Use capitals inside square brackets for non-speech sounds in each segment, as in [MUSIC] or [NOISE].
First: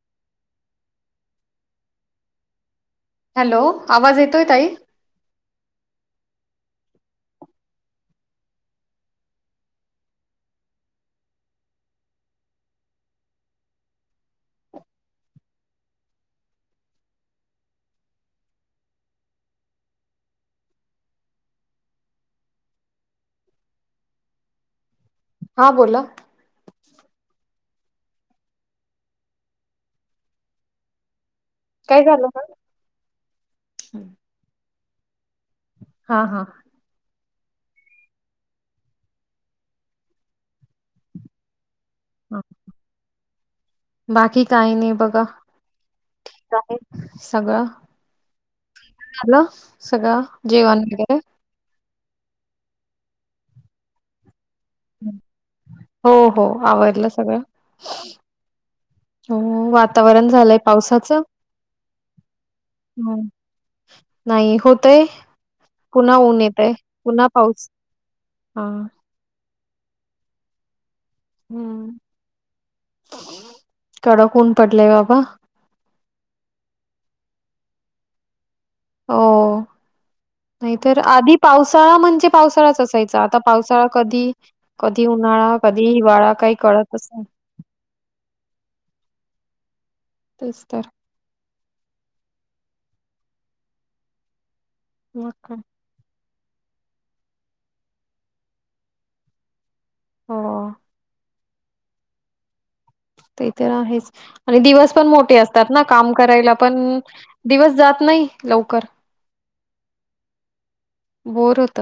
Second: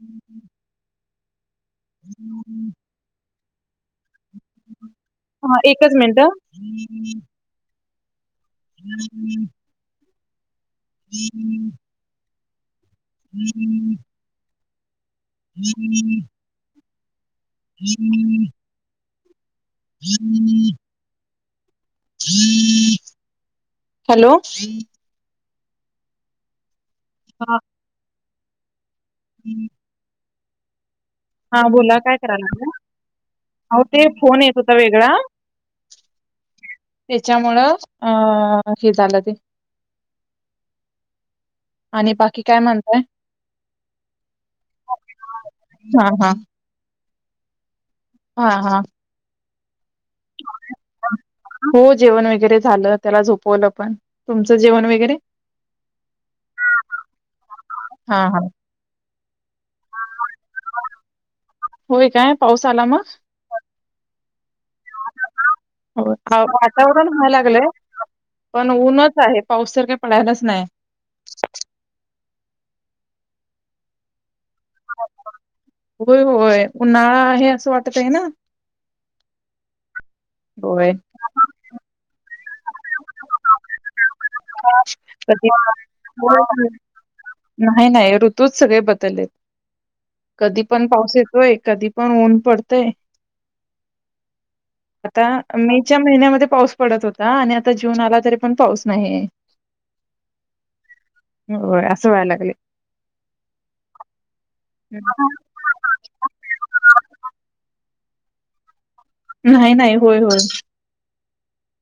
हम् ह हम्. हॅलो आवाज येतोय ताई. हा एकच मिनिट हं. हम्म हम्म हम्म हम्म हम्म हम्म हम्म हॅलो. हा बोला. हा. हम्म हा बोला काय झालं करायला मग? लागला? अहो ते फोन येत होता वेगळा- हा हा. त्याच्यामुळं. अ -हे झालं ते. आणि हा बाकी काय म्हणताय? बाकी काही नाही बघा. हा हा ठीक आहे सगळं. हा हा. झालं सगळं? जेवण बिवण. हो जेवण वगैरे झालं. त्याला झोपवलं पण. तुमचं जेवण वगैरे हो हो आवरलं सगळं. हा हा हो वातावरण झालंय पावसाचं. होय काय पाऊस आला मग? नाही होतय. हो पुन्हा ऊन येतय. वातावरण पुन्हा व्हायला लागलंय पाऊस. हा पण ऊनच आहे. पाऊससारखे पडायलाच नाही. हम्म कडक ऊन. पडलंय बाबा होय होय. उन्हाळा आहे असं वाटत आहे ना? हो. नाहीतर होय आधी पावसाळा म्हणजे पावसाळाच असायचा. आता पावसाळा कधी- कधी उन्हाळा? होय, कधी हिवाळा? काही होय. कळतच नाही. नाही नाही ऋतूच सगळे बदललेत. कधी तेच पण तर पाऊस येतोय. कधी पण ऊन पडतय. आता मग काय. मेच्या महिन्यामध्ये पाऊस पडत होता आणि आता जून आला तरी पण पाऊस नाहीये. हो होय. असं व्हायला लागलय. ते तर आहेच आणि दिवस पण मोठे असतात ना? काम करायला पण दिवस जात- नाही. लवकर. नाही नाही. होय होय. बोअर होत.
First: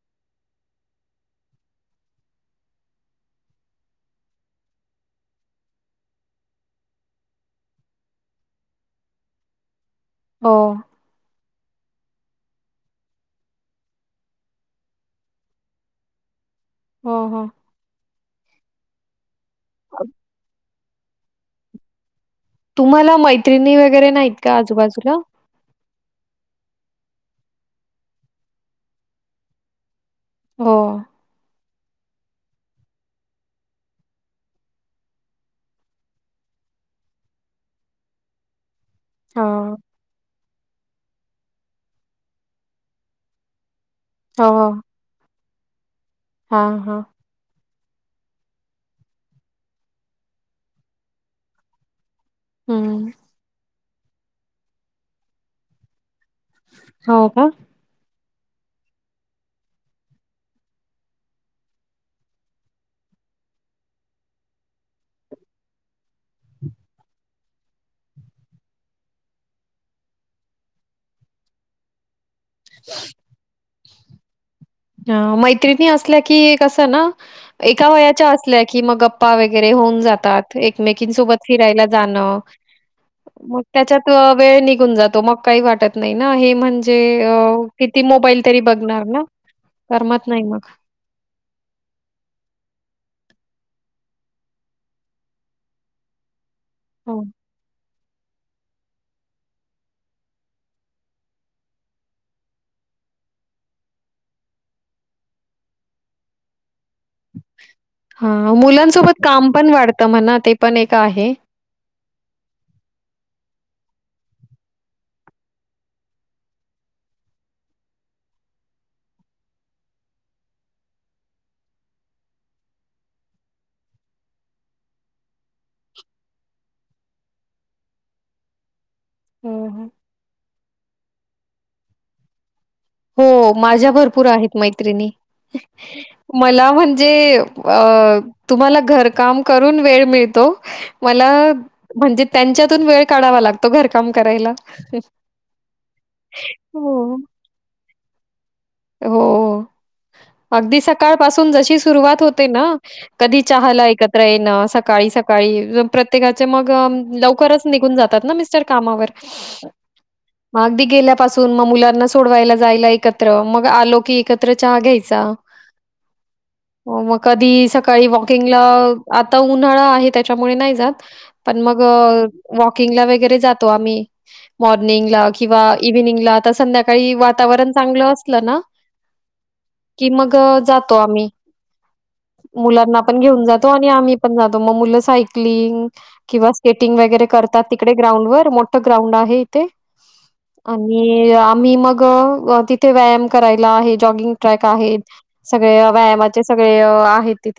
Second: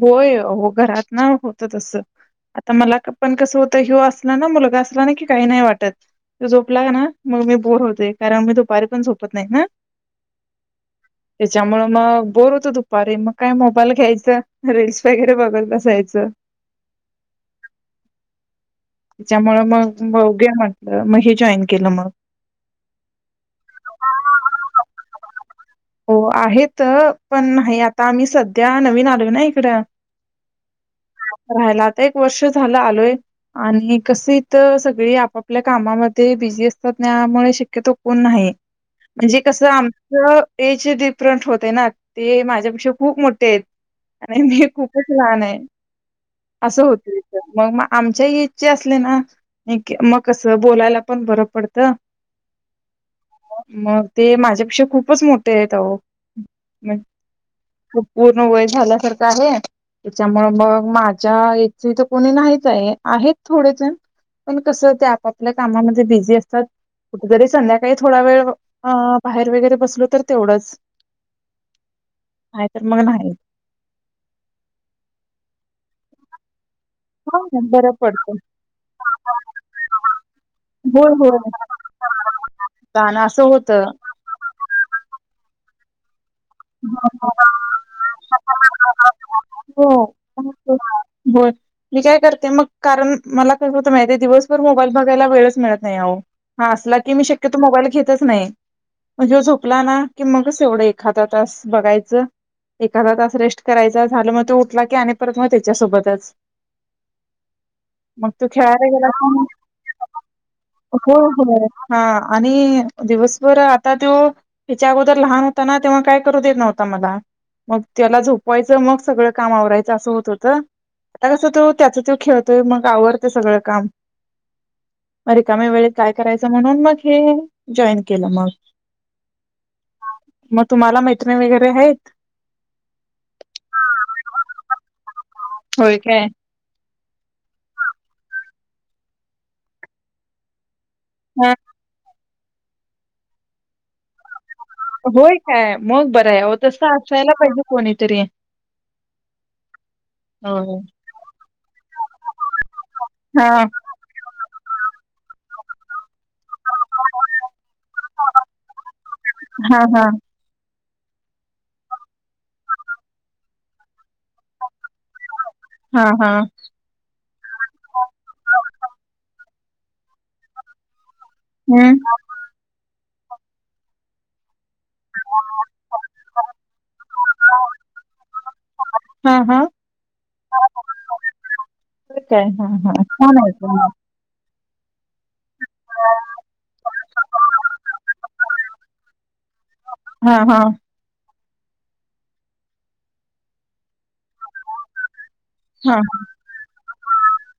होय हो घरात ना? होत तस. आता मला पण कसं होतं? ह्यो असला ना, मुलगा असला ना की काही नाही वाटत. तो झोपला का ना? मग मी बोअर होते कारण मी दुपारी पण झोपत नाही ना. हो. त्याच्यामुळ मग बोअर होतं दुपारी. मग काय मोबाईल घ्यायचं- रील्स वगैरे बघत बसायचं. हो हो. च्या मुळ मग बघूया म्हटलं, मग हे जॉईन केलं मग. तुम्हाला मैत्रिणी वगैरे नाहीत का आजूबाजूला? हो आहेत. पण नाही आता आम्ही सध्या नवीन आलो ना इकडं? हो राहायला आता एक वर्ष झालं आलोय आणि कस इथ सगळी आपापल्या कामामध्ये बिझी- झी असतात. त्यामुळे शक्यतो कोण नाही मनजे हो कस आमचं- एज डिफरंट होते ना ते माझ्यापेक्षा खूप मोठे आहेत. आणि मी हो खूपच लहान आहे. हा असं हा. होतय त मग मा - आमच्याही इच्छा असले ना मग कसं बोलायला पण बरं पडतं हम्म मग ते माझ्यापेक्षा खूपच मोठे आहेतह हो का पूर्ण वय झाल्यासारखं आहे त्याच्यामुळ मग माझ्या एज तर कोणी नाहीच आहे आहेत थोडेसे पण कसं ते आपापल्या कामामध्ये बिझी असतात कुठ जरी संध्याकाळी थोडा वेळ अ बाहेर वगैरे बसलो तर तेवढच आहे तर मग नाही ह मैत्रिणी असल्या कि कस ना एका बरं वयाच्या पडतं असल्या की मग गप्पा वगैरे होऊन जातात होय, होय. एकमेकीसोबति जाणं गाणं असं मग होतं. त्याच्यात वेळ निघून जातो मग का वाटत न हे म्हणजे अ किती मोबाईल तरी बघणार ना हो करमत नाही मग होोल मी काय करते मग कारण मला माहिती दिवसभर मोबाईल बघायला वेचळत नाही हा असला की हो. मी शक्यतो मोबाईल घेत नाही म्हणजे ह्यो झोपला ना की मग एवढं एखादा तास बघायचं एखादा तास रेस्ट करायचा झालं मग तो उठला की आणि परत मग त्याच्यासोबतच हा मग तू हां खेळायला गेला मुलांसोबत काम पण वाढतं म्हणा ते पण एक प हो आहे. हो हा आणि दिवसभर आता त्यो ह्याच्या अगोदर लहान होता ना तेव्हा काय करू देत नव्हता मला मग त्याला झोपवाय चं मग सगळं काम आवरायचं असं होत होत आता कसं तो त्याच तो खेळतोय मग आवरडते सगळं काम अ रिकाम्या वेळे त काय करायच म्हणून मग हे जॉईन केलं मग हं, हं. मग तुम्हाला मैत्रिणी वगैरे आहेत हो माझ्या भरपूर आहेत मैत्रिणी होय काय मला म्हण म्हे तुम्हाला घरकाम करून वेळ मिळ तो मला हा म्हणजे त्यांच्यातून वेळ काढावा लागतो घरकाम करायला होय काय मग बरं आहे व तस हो. असायला पाहिजे कोणीतरी हो अगदी होय. सकाळ पासून जशी सुरुवात होते ना कधी हा. चहाला एकत्र ये न सकाळी सकाळी प्रत्येकाचे मग लवकरच निघून जातात ना मिस्टर कामावर हा हा मग अगदी गेल्यापासून मग मुलांना सोडवायला जायला एकत्र मग आलो की एकत्र चहा घ्यायच हा, हा. हो मग कधी सकाळी वॉकिंगला आता उन्हाळा आहे त्याच्यामुळे नाही जात पण मग हम्म. वॉकिंग ला वगैरे जातो आम्ही मॉर्निंगला किंवा इव्हिनिंगला आता संध्याकाळी वातावरण चांगलं असलं ना हा, हा. कि मग जातो आम्ही होय काय? हा, हा. मुलांना पण छान घेऊन आहे की जातो आणि मग. आम्ही पण जातो मग मुलं साक सायकलिंग किंवा स्केटिंग वगैरे करतात तिकडे ग्राउंड वर मोठा ग्राउंड आहे इथे हा, हा, हा. आणि मी मग तिथे व्यायाम करायला आहे जॉगिंग ट्रॅक आहे सगळे व्यायामाचे सगळे आहे तिथ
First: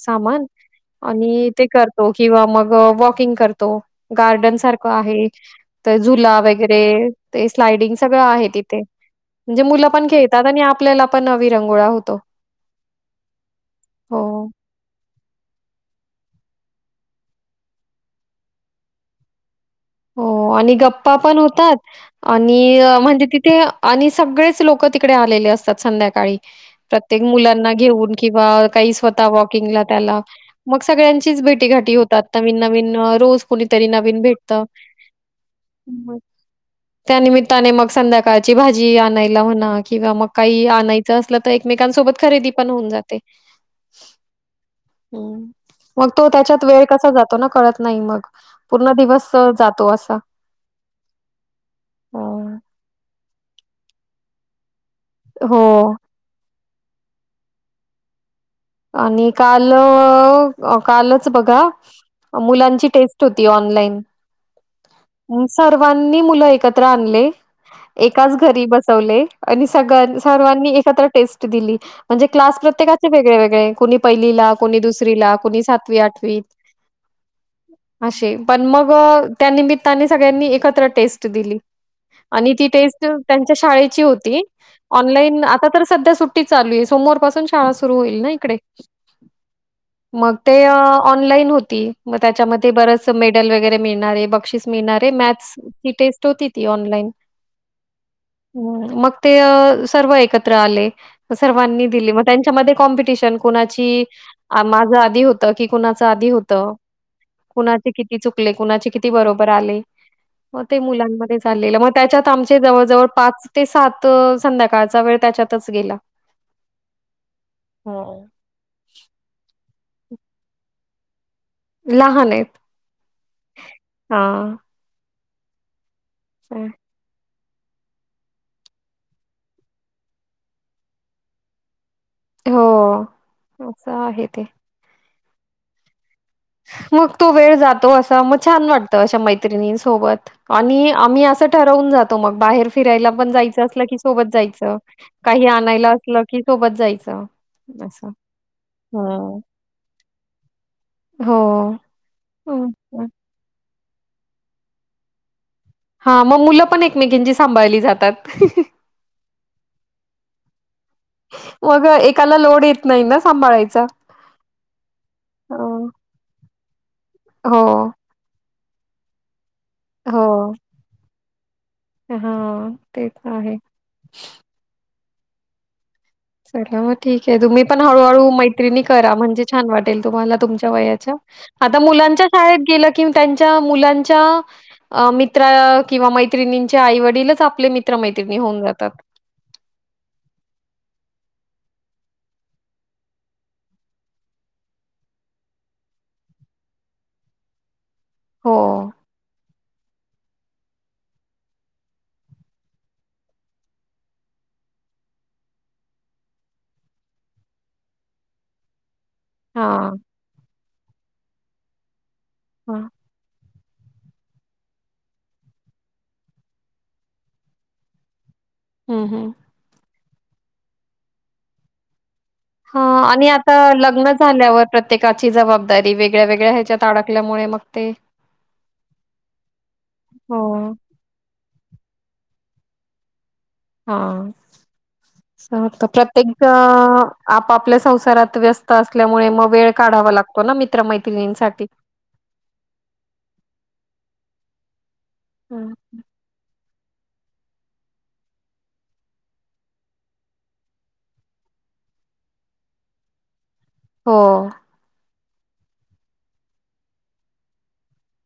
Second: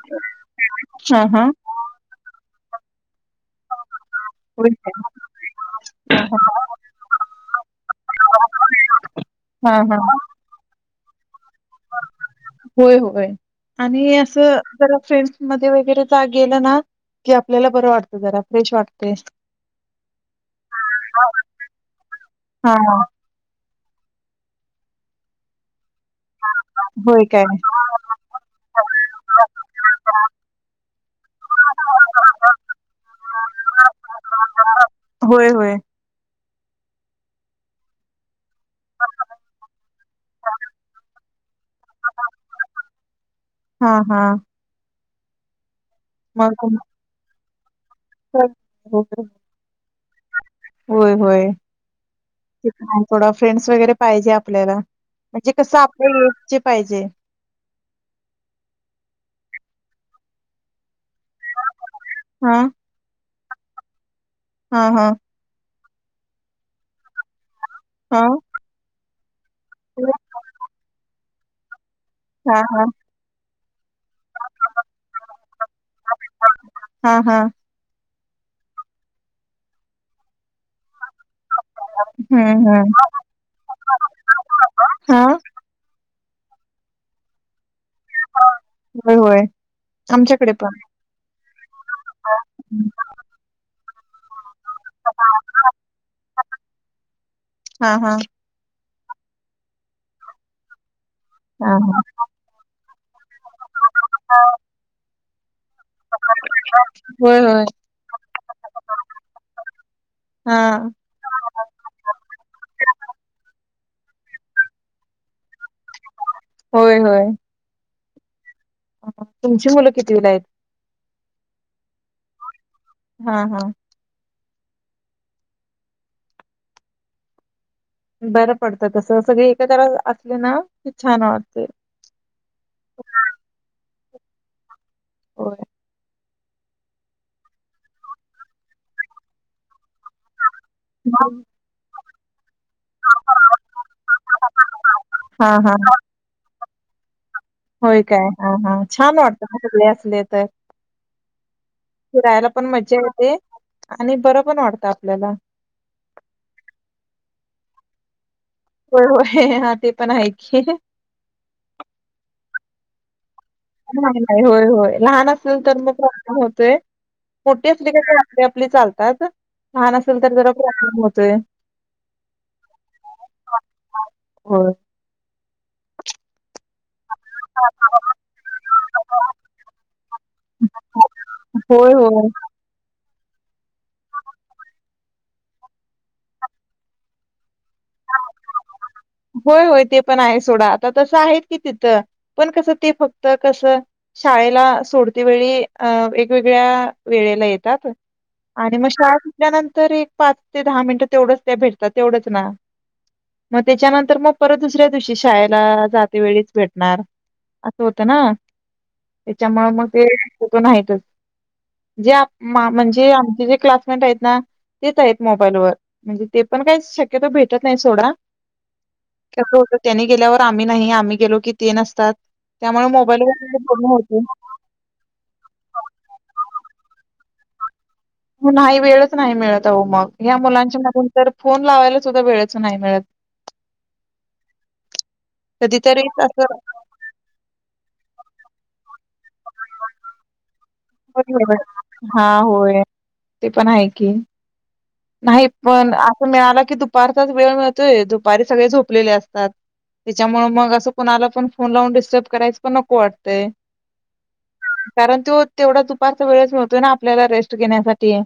सामान हा, ते करतो हा. किंवा मग वॉकिंग तो गार्डन होय सार काय? आहे तर हां, हां. जुला वगैरे ते स्लाडिंग सगळं आहे त तिथे म्हणजे हां, मुलं पण हां. खेळतात आणि आपल्याला पण विरंगुळा होतो होय होय आणि अस हो जरा फ्रेश पण होतं मध्ये वगैरे गेलं ना मग आपल्याला पण तेथे फ्रेश वाटतं हो आणि गप्पा पण होतात हां, आणि हां. म्हणजे तिथे आणि सगळेच लोक तिकडे आलेले असतात संध्याकाळी काळी, प्रत्येक होय काय? मुलांना घेऊन किंवा स्वतः वॉकिंगला त्याला मग सगळे यांशीच भेटी-घाटी होतात नवीन-नवीन रोज कोणीतरी नवीन भेट त होय, होय. त्यानमित्ताने मग संध्याकाळ ची भाजी आणायला होणा किंवा मग काही आणायचं असलं तर एकमेकांसोबत खरेदी पण होऊन जाते. हा हा. हम्म मग तो त्याच्यात वेळ कसा जातो ना कळत नाही मग पूर्ण दिवस अ, जातो असा. होय-होय, अ, थोडा फ्रेंड्स वगैरे पाहिजे आपल्याला. म्हणजे कसं हो. आपल्या एजचे पाहिजे. आणि कालं कालच बघा हा मुलांची टेस्ट होती ऑनलाईन. हा हा. मग सर्वांनी मुलं एकत्र आणले हा एकाच घरी बसवले आणि सगन सर्वांनी एकत्र टेस्ट दिली म्हणजे क्लास हा हा प्रत्येकाचे वेगळे-वेग कोणी पहिलीला, कोणी दुसरीला, कोणी सातवी-आठवी हा हा अशे पण मग त्या निमित्ताने सगळ्यांनी एकत्र टेस्ट दिली. आणि ती हम्म हम्म टेस्ट त्यांच्या शाळेची होती हा ऑनलाईन आता तर सध्या सु ट्टी चालू आहे सोमवारपासून शाळा सुरू होई होय-होय. मग ते आ ऑनलाईन होती मग त्याच्यामध्ये हम्म. बरं असं मेडल वगैरे मिळणारे, बक्षीस मिळणारे मॅथ्सची टेस्ट होती ती ऑनलाईन हा हा मग ते सर्व एकत्र आले हा सर्वांनी हा दिली मग त्यांच्यामध्ये कॉम्पिटिशन कुणाची माझं आदी होतं की कुणाचा आदी होतं होय होय कुणाचे किती चुकले, कुणाचे किती बरोबर आले. मग ते हा. मुलांमध्ये चाललेला मग त्याच्यात आमचे जवळ-जवळ पाच ते सात त संध्याकाळचा वेळ त्याच्यातच गेला. होय होय. हो. तुमची मुलं कितीवीला आहेत? लहान आहेत. हा हा. हा. हा. बरं पडतं तसं सगळे एकत्र अ असले ना की छान वाटते. हो असं आहे ते. होय. मग तो वेळ जातो, असं मग छान वाटतं अशा मैत्रिणी सोबत आणि आम्ही मग? असं ठरवून जातो मग बाहेर फिरायला पण जायचं असलं कि सोबत जायचं, काही हा हा आणायला असलं कि सोबत जायचं. होय असं. काय हा हा छान हां. वाटतं सगळे असले तर हो. फिरायला पण हं, मज्जा हं. येते आणि बरं पण वाटतं आपल्याला. हा मग मुलं पण एकमेकांची सांभाळली जातात. होय होय हा ते पण आहे की. मग एकाला लोड येत नाही ना. सांभाळायचा. नाही-नाही होय-होय लहान अ, असेल तर मग प्रॉब्लेम होतय हो, मोठी असली का ते [UNINTELLIGIBLE] आपली चालतात लहान असेल तर जरा प्रॉब्लेम होतोय. हा तेच आहे. होय. चला मग ठीक आहे तुम्ही पण हळूहळू मैत्रिणी करा म्हणजे छान वाटेल तुम्हाला तुमच्या वयाच्या आता होय मुलं त्यांच्या होय. शाळेत गेलं कि त्यांच्या मुलांच्या अ मित्रा किंवा मैत्रिणींच्या आईवडीलच आपले मित्र मैत्रिणी होऊन जातात. होय होय ते पण आहे सोडा. आता तसं आहेत की तिथं, पण कसं ते फक्त कसं शाळेला सोडती वेळी अ वेगवेगळ्या वेळेला येतात. हो आणि मग शाळा शिकल्यानं तर एक पाच ते दहा मिनिटं तेवढंच त्या भेटतात. तेवढंच ना मग त्याच्यानंतर मग परत दुसऱ्या दिवशी शाळेला जाते वेळीच भेटणार. असं होतं ना. त्याच्यामुळे मग हां ते होत नाहीतच जे हां म्हणजे आमचे जे क्लासमेट आहेत ना, तेच आहेत मोबाईल वर. म्हणजे ते पण काही शक्यतो भेटत नाही सोडा. हम्म, हम्म. त्यांनी गेल्यावर आम्ही नाही आम्ही गेलो की ते नसतात. हा त्यामुळे आणि आता मोबाईलवर बोलणं लग्न होते झाल्यावर प्रत्येकाची जबाबदारी वेगळ्या वेगळ्या ह्या त अडकल्यामुळे मग ते नाही वेळच नाही मिळतह अहो मग ह्या हो मुलांच्या मागून तर फोन लावायला सुद्धा वेळेच नाही मिळत. ‌ हा. तसं होत कधीतरी प्रत्येक असं आपापल्या संसारात व्यस्त असे मुळे मग वेळ काढावा लागतो ना मित हा होय ते पण आहे की. नाही हं. पण असं मिळाला की दुपारचाच वेळ मिळतोय, दुपारी सगळे झोपलेले असतात. त्याच्यामुळे मग असं कोणाला पण फोन लावून डिस्टर्ब करायचं पण नको वाटतंय. हो. कारण तो तेवढा दुपारचा वेळच मिळतोय ना आपल्याला रेस्ट घेण्यासाठी.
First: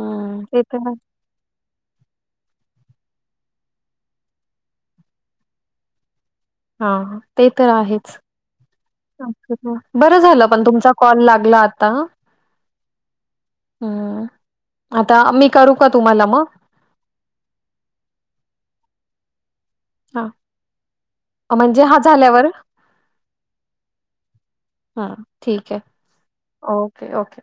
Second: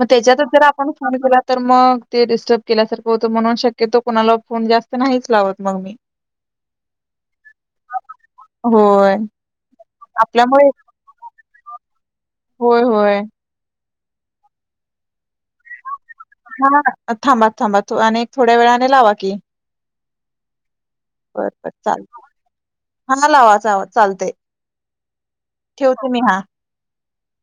मग त्याच्यातच ते जर तर आपण फोन केला तर मग ते डिस्टर्ब केल्यासारखं होतं म्हणून शक्यतो कोणाला फोन जास्त नाहीच लावत मग मी. हा ते तर आहेच. होय बरं झालं पण आपल्यामुळे तुमचा कॉल लागला आता हा होय, होय. हम्म. आता मी करू का? तुम्हाला मग? थांबा, थांबा, थांबा आणि एक थोड्या वेळाने लावा की. हा. बर, बर म्हणजे हा चालतंय. झाल्यावर हा लावा, लावा चालतंय. हा ठीक आहे. ठेवते मी हा. Okay, okay.